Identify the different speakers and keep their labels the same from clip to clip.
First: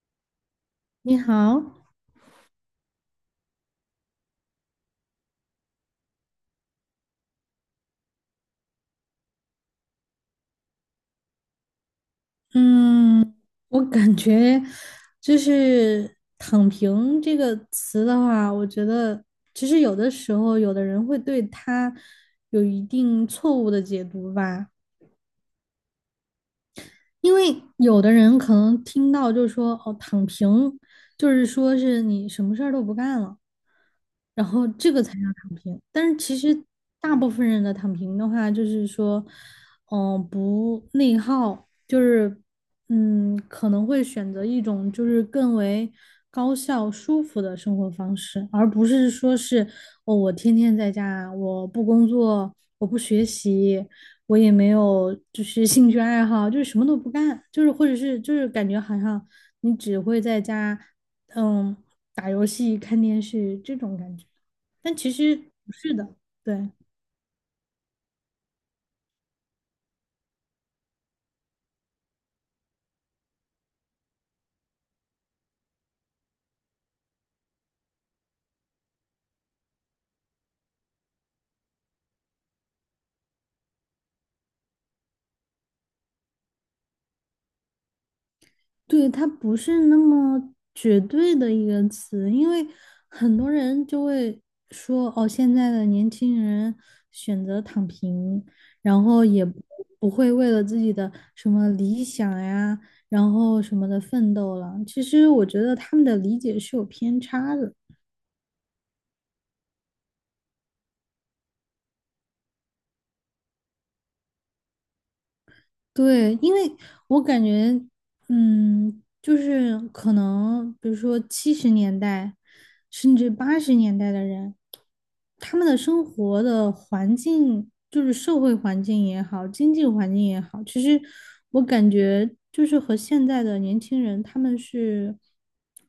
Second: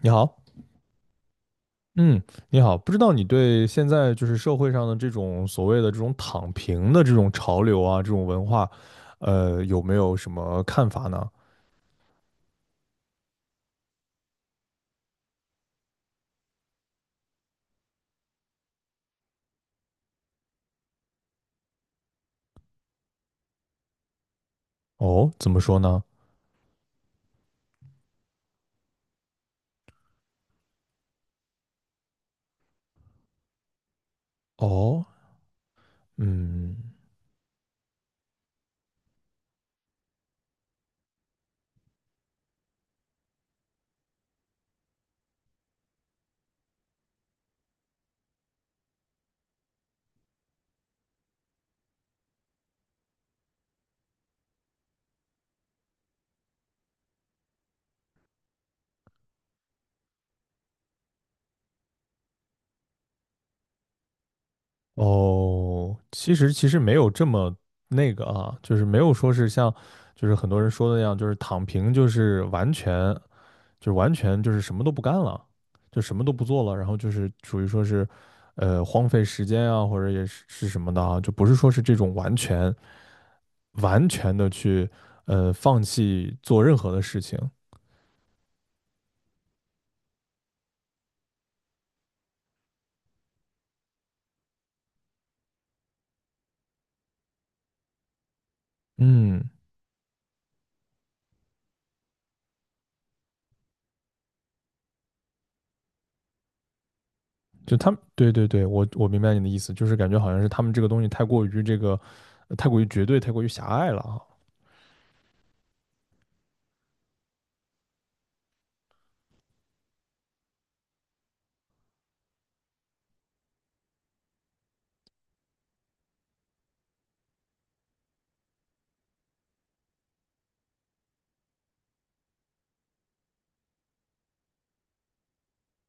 Speaker 1: 你好，
Speaker 2: 你好，
Speaker 1: 嗯，你好，不知道你对现在就是社会上的这种所谓的这种躺平的这种潮流啊，这种文化，有没有什么看法呢？
Speaker 2: 嗯，我感觉就是"躺平"这个词的话，我觉得其实有的时候，有的人会对它有一定错误的解读吧，
Speaker 1: 哦，怎么说呢？
Speaker 2: 因为有的人可能听到就说"哦，躺平"，就是说是你什么事儿都不干了。然后这个
Speaker 1: 哦，
Speaker 2: 才叫躺平。但是其实
Speaker 1: 嗯，
Speaker 2: 大部分人的躺平的话，就是说，不内耗，就是可能会选择一种就是更为高效、舒服的生活方式，而不是说是哦，我天天在家，我不工作，我不学习。我也没有，就是兴趣爱好，就是什么都不干，就是或者是就是感觉好像你只会在家，嗯。打游戏、看电视这种感觉，但其实不是
Speaker 1: 哦，
Speaker 2: 的，
Speaker 1: 其实其
Speaker 2: 对
Speaker 1: 实没有这么那个啊，就是没有说是像就是很多人说的那样，就是躺平就是完全。就是完全就是什么都不干了，就什么都不做了，然后就是属于说是，荒废时间啊，或者也是什么的啊，就不是说是这种完全的去放弃做任何的事情。
Speaker 2: 对，它不是那么绝对的一个词，因为很多人就会说，哦，现在的年轻人选择躺平，然后也
Speaker 1: 嗯，
Speaker 2: 不不会为了自己的什么理想呀，然后什么的奋斗了。其实我觉得他们的理解是有偏差的。
Speaker 1: 就他们，对对对，我明白你的意思，就是感觉好像是他们这个东西太过于这个，太过于绝对，太过于狭隘了啊。
Speaker 2: 对，因为我感觉，就是可能，比如说七十年代，甚至八十年代的人，他们的生活的环境，就是社会环境也好，经济环境也好，其实我感觉就是和现在的年轻人，他们是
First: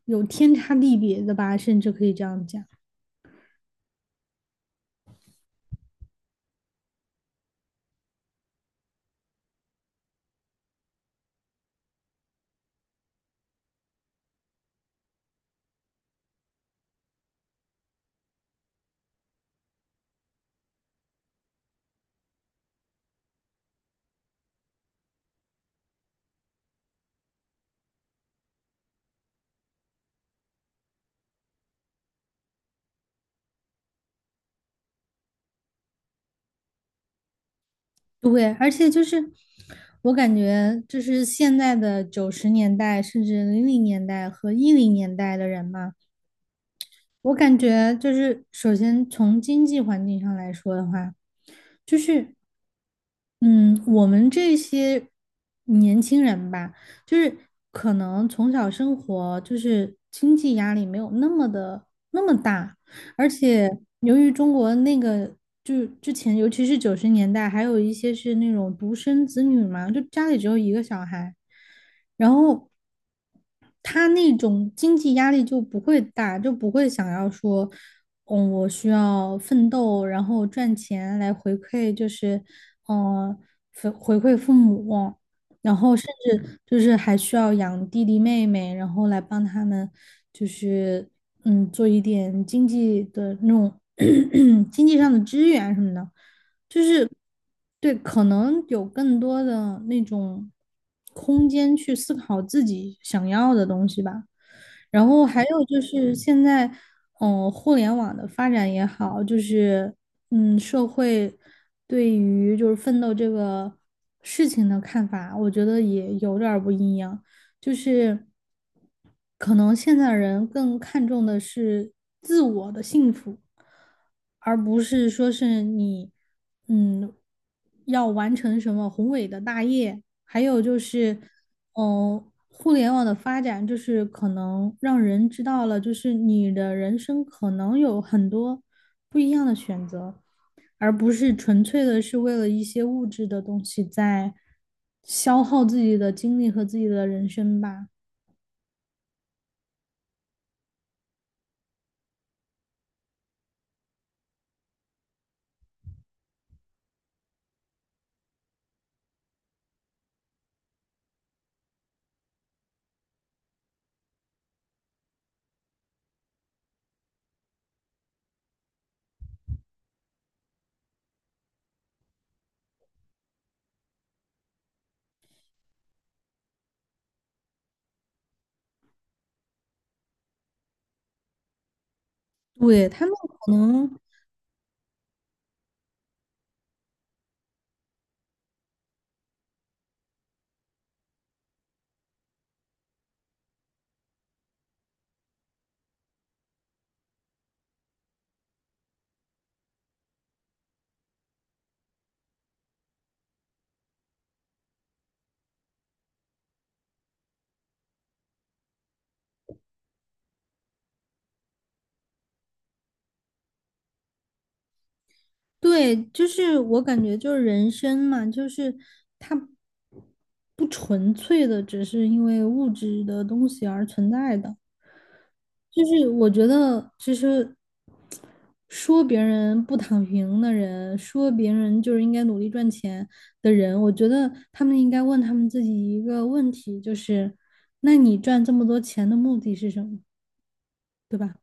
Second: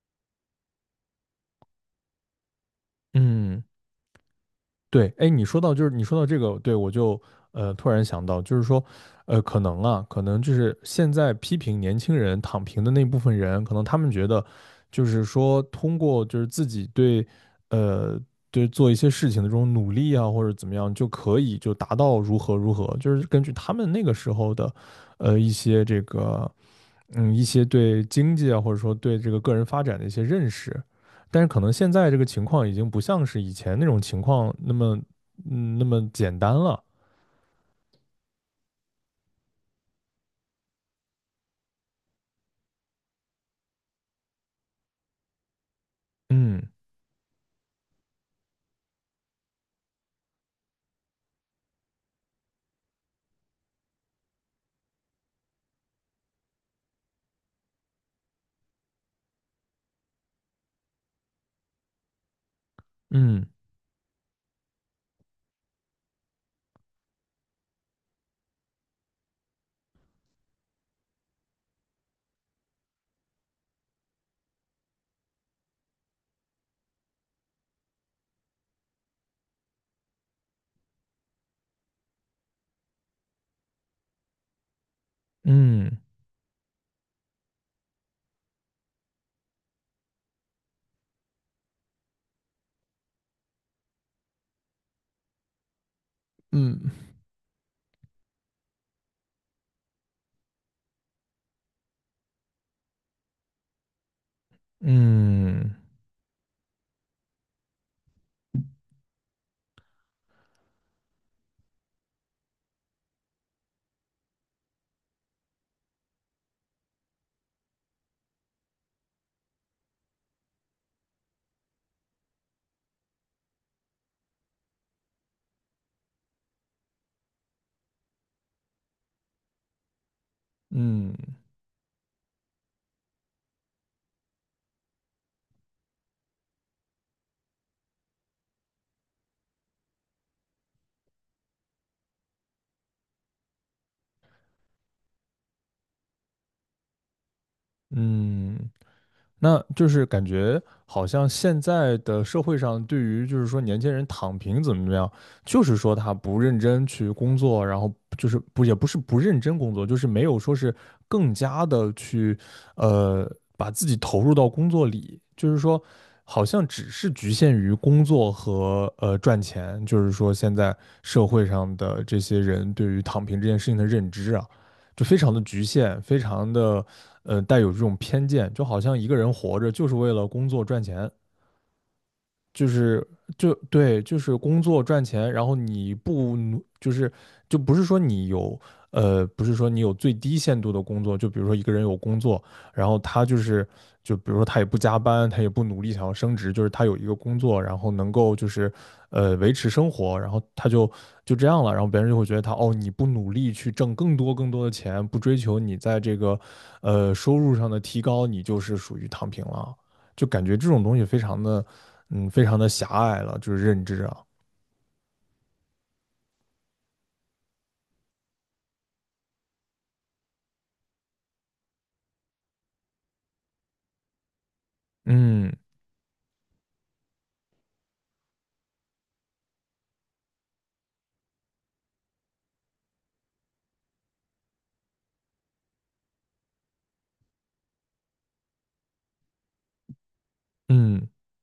Speaker 2: 有天差地别的吧，甚至可以这样讲。
Speaker 1: 嗯对，哎，你说到这个，对我就突然想到，就是说，可能就是现在批评年轻人躺平的那部分人，可能他们觉得，就是说通过就是自己呃，对做一些事情的这种努力啊，或者怎么样，就可以就达到如何如何，就是根据他们那个时候的，一些这个嗯，一些对经济啊，或者说对这个个人发展的一些认识，但是可能现在这个情况已经不像是以前那种情况那么简单了。
Speaker 2: 对，而且就是我感觉，就是现在的九十年代甚至零零年代和一零年代的人嘛，
Speaker 1: 嗯
Speaker 2: 我感觉就是，首先从经济环境上来说的话，就是，嗯，我们这些年轻人吧，就是可能从小生活就是经济压力没有那么的那么大，而
Speaker 1: 嗯
Speaker 2: 且由于中国那个就是之前，尤其是九十年代，还有一些是那种独生子女嘛，就家里只有一个小孩，然后他那种经济压力就不会大，就不会想要说，我需要奋斗，然后赚钱来回馈，就是，嗯、回馈父母，然后
Speaker 1: 嗯
Speaker 2: 甚至就是还需要养弟弟妹妹，然后来帮他们，就是做一点经济的那种 经济上的支援什么的。就
Speaker 1: 嗯
Speaker 2: 是对，可能有更多的那种空间去思考自己想要的东西吧。然后还有
Speaker 1: 嗯
Speaker 2: 就是现在，互联网的发展也好，就是社会对于就是奋斗这个事情的看法，我觉得也有点儿不一样。就是可能现在人更看重的是自我的幸福，而不是说是你嗯要完成什么宏伟的大业，还有就
Speaker 1: 嗯
Speaker 2: 是
Speaker 1: 嗯
Speaker 2: 嗯。互联网的发展就是可能让人知道了，就是你的人生可能有很多不一样的选择，而不是纯粹的是为了一些物质的东西在消耗自己的精力和自己的人生吧。
Speaker 1: 嗯那就是感觉好像现在的社会上，对于就是说年轻人躺平怎么怎么样，就是说他不认真去工作，然后就是不也不是不认真工作，就是没有说是更加的去呃把自己投入到工作里，就是说好像只是局限于工作和赚钱，就是说现在社会上的这些人对于躺平这件事情的认知啊。就非常的局限，非常的带有这种偏见，就好像一个人活着就是为了工作赚钱，
Speaker 2: 对，他们可
Speaker 1: 就
Speaker 2: 能
Speaker 1: 对，就是工作赚钱，然后你不努，就是就不是说你有不是说你有最低限度的工作，就比如说一个人有工作，然后他就比如说他也不加班，他也不努力想要升职，就是他有一个工作，然后能够就是维持生活，然后他就这样了，然后别人就会觉得他哦，你不努力去挣更多更多的钱，不追求你在这个收入上的提高，你就是属于躺平了。就感觉这种东西非常的，嗯，非常的狭隘了，就是认知啊，
Speaker 2: 对，就是我感觉就是人生嘛，就是它不纯粹的只是因为物质的东西而存在的。
Speaker 1: 嗯
Speaker 2: 就是我觉得，其实说别人不躺平的人，说别人就是应该努力赚钱的人，我觉得他们应该问他们自己一个问题，就是，那你赚这么多钱的目的是什么，
Speaker 1: 嗯，
Speaker 2: 对吧？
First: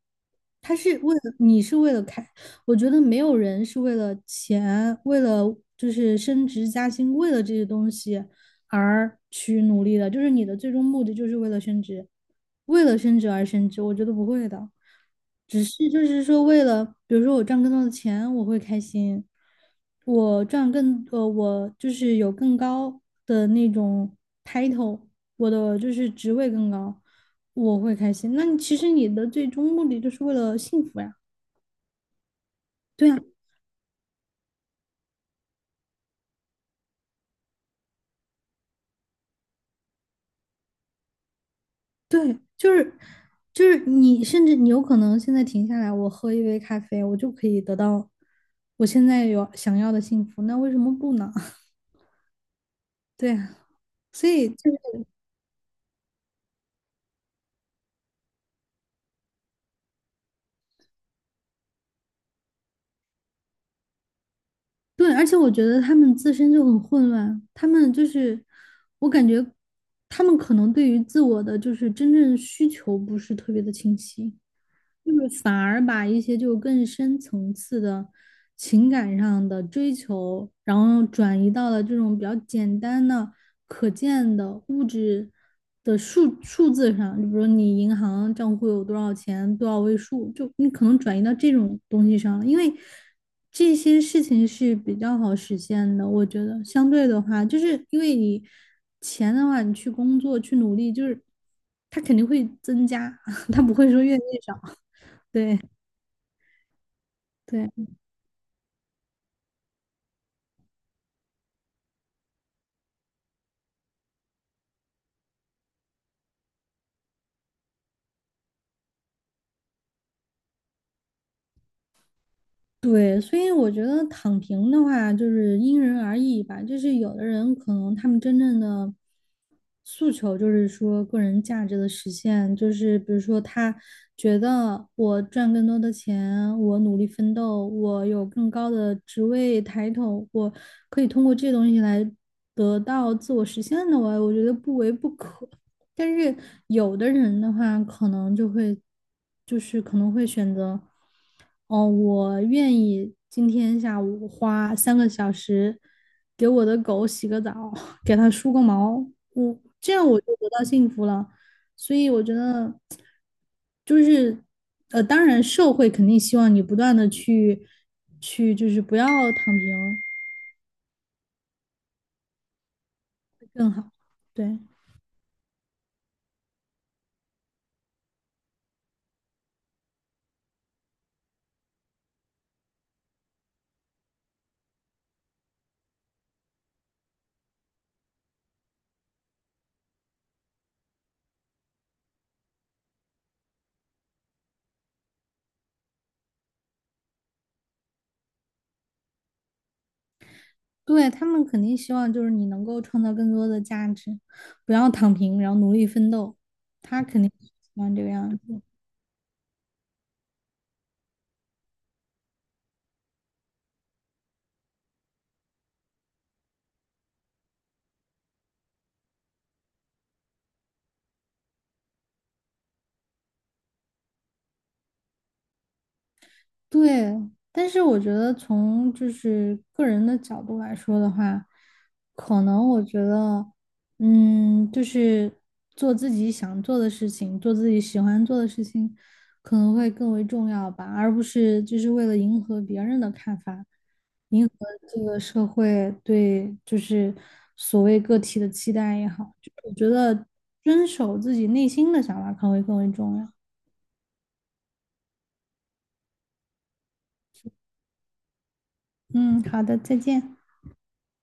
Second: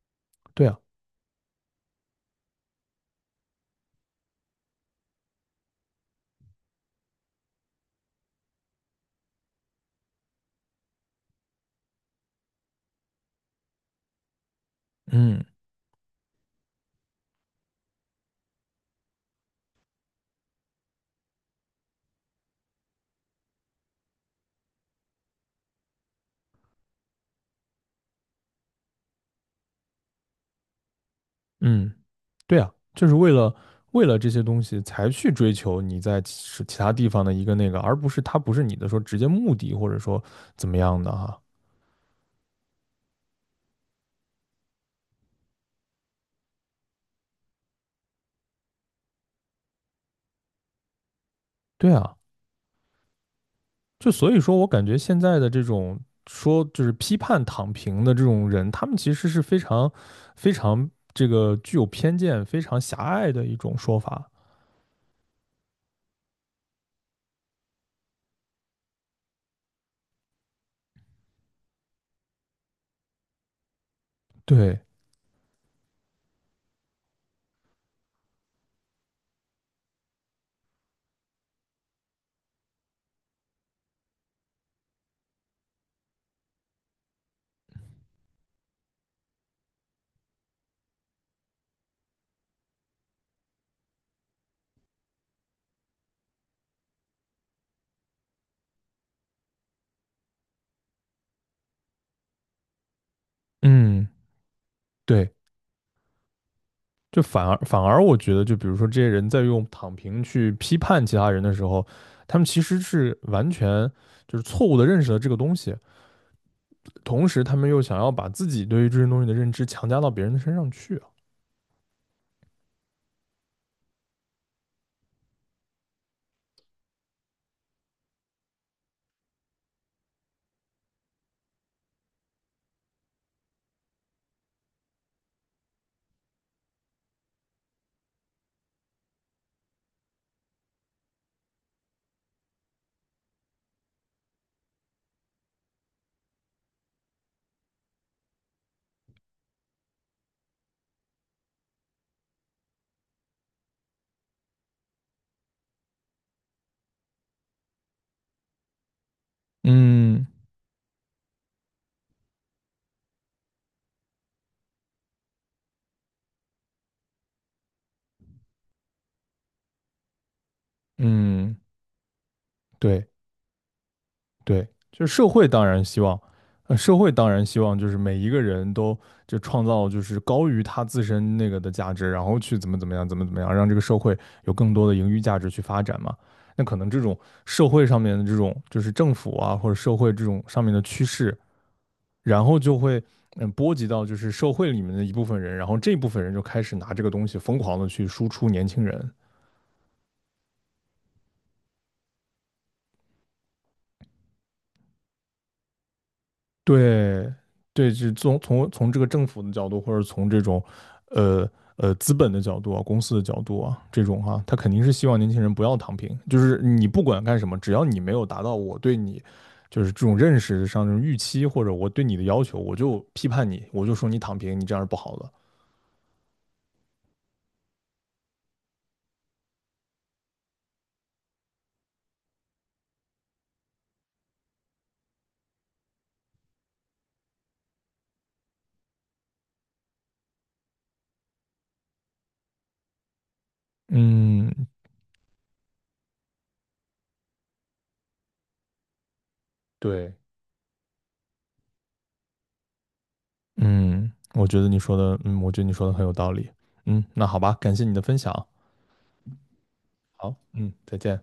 Speaker 1: 对
Speaker 2: 他
Speaker 1: 啊，
Speaker 2: 是为了你是为了开，我觉得没有人是为了钱，为了就是升职加薪，为了这些东西而去努力的，就是你的最终目的就是为了升职，为了升职而升职，我觉得不会的。
Speaker 1: 嗯
Speaker 2: 只是就是说，为了比如说我赚更多的钱，我会开心，我就是有更高的那种 title，我的就是职位更高，我会开心。那你其实你的最终目的就是为了幸福呀，
Speaker 1: 嗯，对啊，就
Speaker 2: 对
Speaker 1: 是
Speaker 2: 呀，
Speaker 1: 为了这些东西才去追求你在其他地方的一个那个，而不是它不是你的说直接目的或者说怎么样的哈，
Speaker 2: 对，就是你甚至你有可能现在停下来，我喝一杯咖啡，我就可以得到我现在有想要的幸福，那为什么不呢？
Speaker 1: 对啊，
Speaker 2: 对呀，
Speaker 1: 就
Speaker 2: 所
Speaker 1: 所以
Speaker 2: 以
Speaker 1: 说我
Speaker 2: 就
Speaker 1: 感觉现在的这种说就是批判躺平的这种人，他们其实是非常非常这个具有偏见、非常狭隘的一种说法，
Speaker 2: 对，而且我觉得他们自身就很混乱，他们就是，我感觉他们可能对于自我的就是真正需求不是特别的清晰。
Speaker 1: 对，
Speaker 2: 就是反而把一些就更深层次的情感上的追求，然后转移到了这种比较简单的、可见的物质的数字上，就比如你银行账户有多少钱，多少位数，就你可能转移到这种东西上了，因为这些事情是比较好实现的，我觉得相对的话，就是因为你钱的话，你去工作去努力，就是它肯定会增加，它不会说
Speaker 1: 嗯。
Speaker 2: 越来越少。
Speaker 1: 对，就反而
Speaker 2: 对
Speaker 1: 反而我觉得，就比如说这些人在用躺平去批判其他人的时候，他们其实是完全就是错误的认识了这个东西，同时他们又想要把自己对于这些东西的认知强加到别人的身上去啊
Speaker 2: 对，所以我觉得躺平的话，就是因人而异吧。就是有的人可能他们真正的诉求就是说个人价值的实现，就是比如说他觉得我赚更多的钱，我努力奋斗，我有更高的职位抬头，我可以通过这些东西来得到自我实现的我，我觉得不为不可。但是有的人的话，可能就会，就是可能会选择，哦，我愿意今天下午花三个小时给我的狗洗个澡，给它梳个毛，我这样我
Speaker 1: 嗯
Speaker 2: 就得到幸福了。所以我觉得，就是当然社会肯定希望你不断的去就是不要躺平
Speaker 1: 嗯，对，
Speaker 2: 更好，对。
Speaker 1: 对，就是社会当然希望，就是每一个人都就创造就是高于他自身那个的价值，然后去怎么怎么样，怎么怎么样，让这个社会有更多的盈余价值去发展嘛。那可能这种社会上面的这种就是政府啊或者社会这种上面的趋势，然后就会波及到就是社会里面的一部分人，然后这部分人就开始拿这个东西疯狂的去输出年轻人，
Speaker 2: 对，他们肯定希望就是你能够创造更多的价值，不要躺平，然后努力奋斗，他肯
Speaker 1: 对，
Speaker 2: 定是希
Speaker 1: 对，
Speaker 2: 望这个
Speaker 1: 是
Speaker 2: 样
Speaker 1: 从
Speaker 2: 子。
Speaker 1: 从从这个政府的角度，或者从这种，呃资本的角度啊，公司的角度啊，这种哈、他肯定是希望年轻人不要躺平，就是你不管干什么，只要你没有达到我对你就是这种认识上这种预期，或者我对你的要求，我就批判你，我就说你躺平，你这样是不好的。
Speaker 2: 对，但是我觉得从就是个人的角度来说的话，可能我觉得，就是做自己想做的事情，做自己喜欢做的事情，可能会更为重要吧，而不是就是为了迎合别人的看法，迎合
Speaker 1: 嗯，
Speaker 2: 这个社会对就是所谓个体的期待也好，就我觉
Speaker 1: 对，
Speaker 2: 得遵守自己内心的想法可能会更为重要。
Speaker 1: 嗯，我觉得你说的很有道理。嗯，那好吧，感谢你的分享。
Speaker 2: 嗯，好的，再
Speaker 1: 好，
Speaker 2: 见。
Speaker 1: 嗯，再见。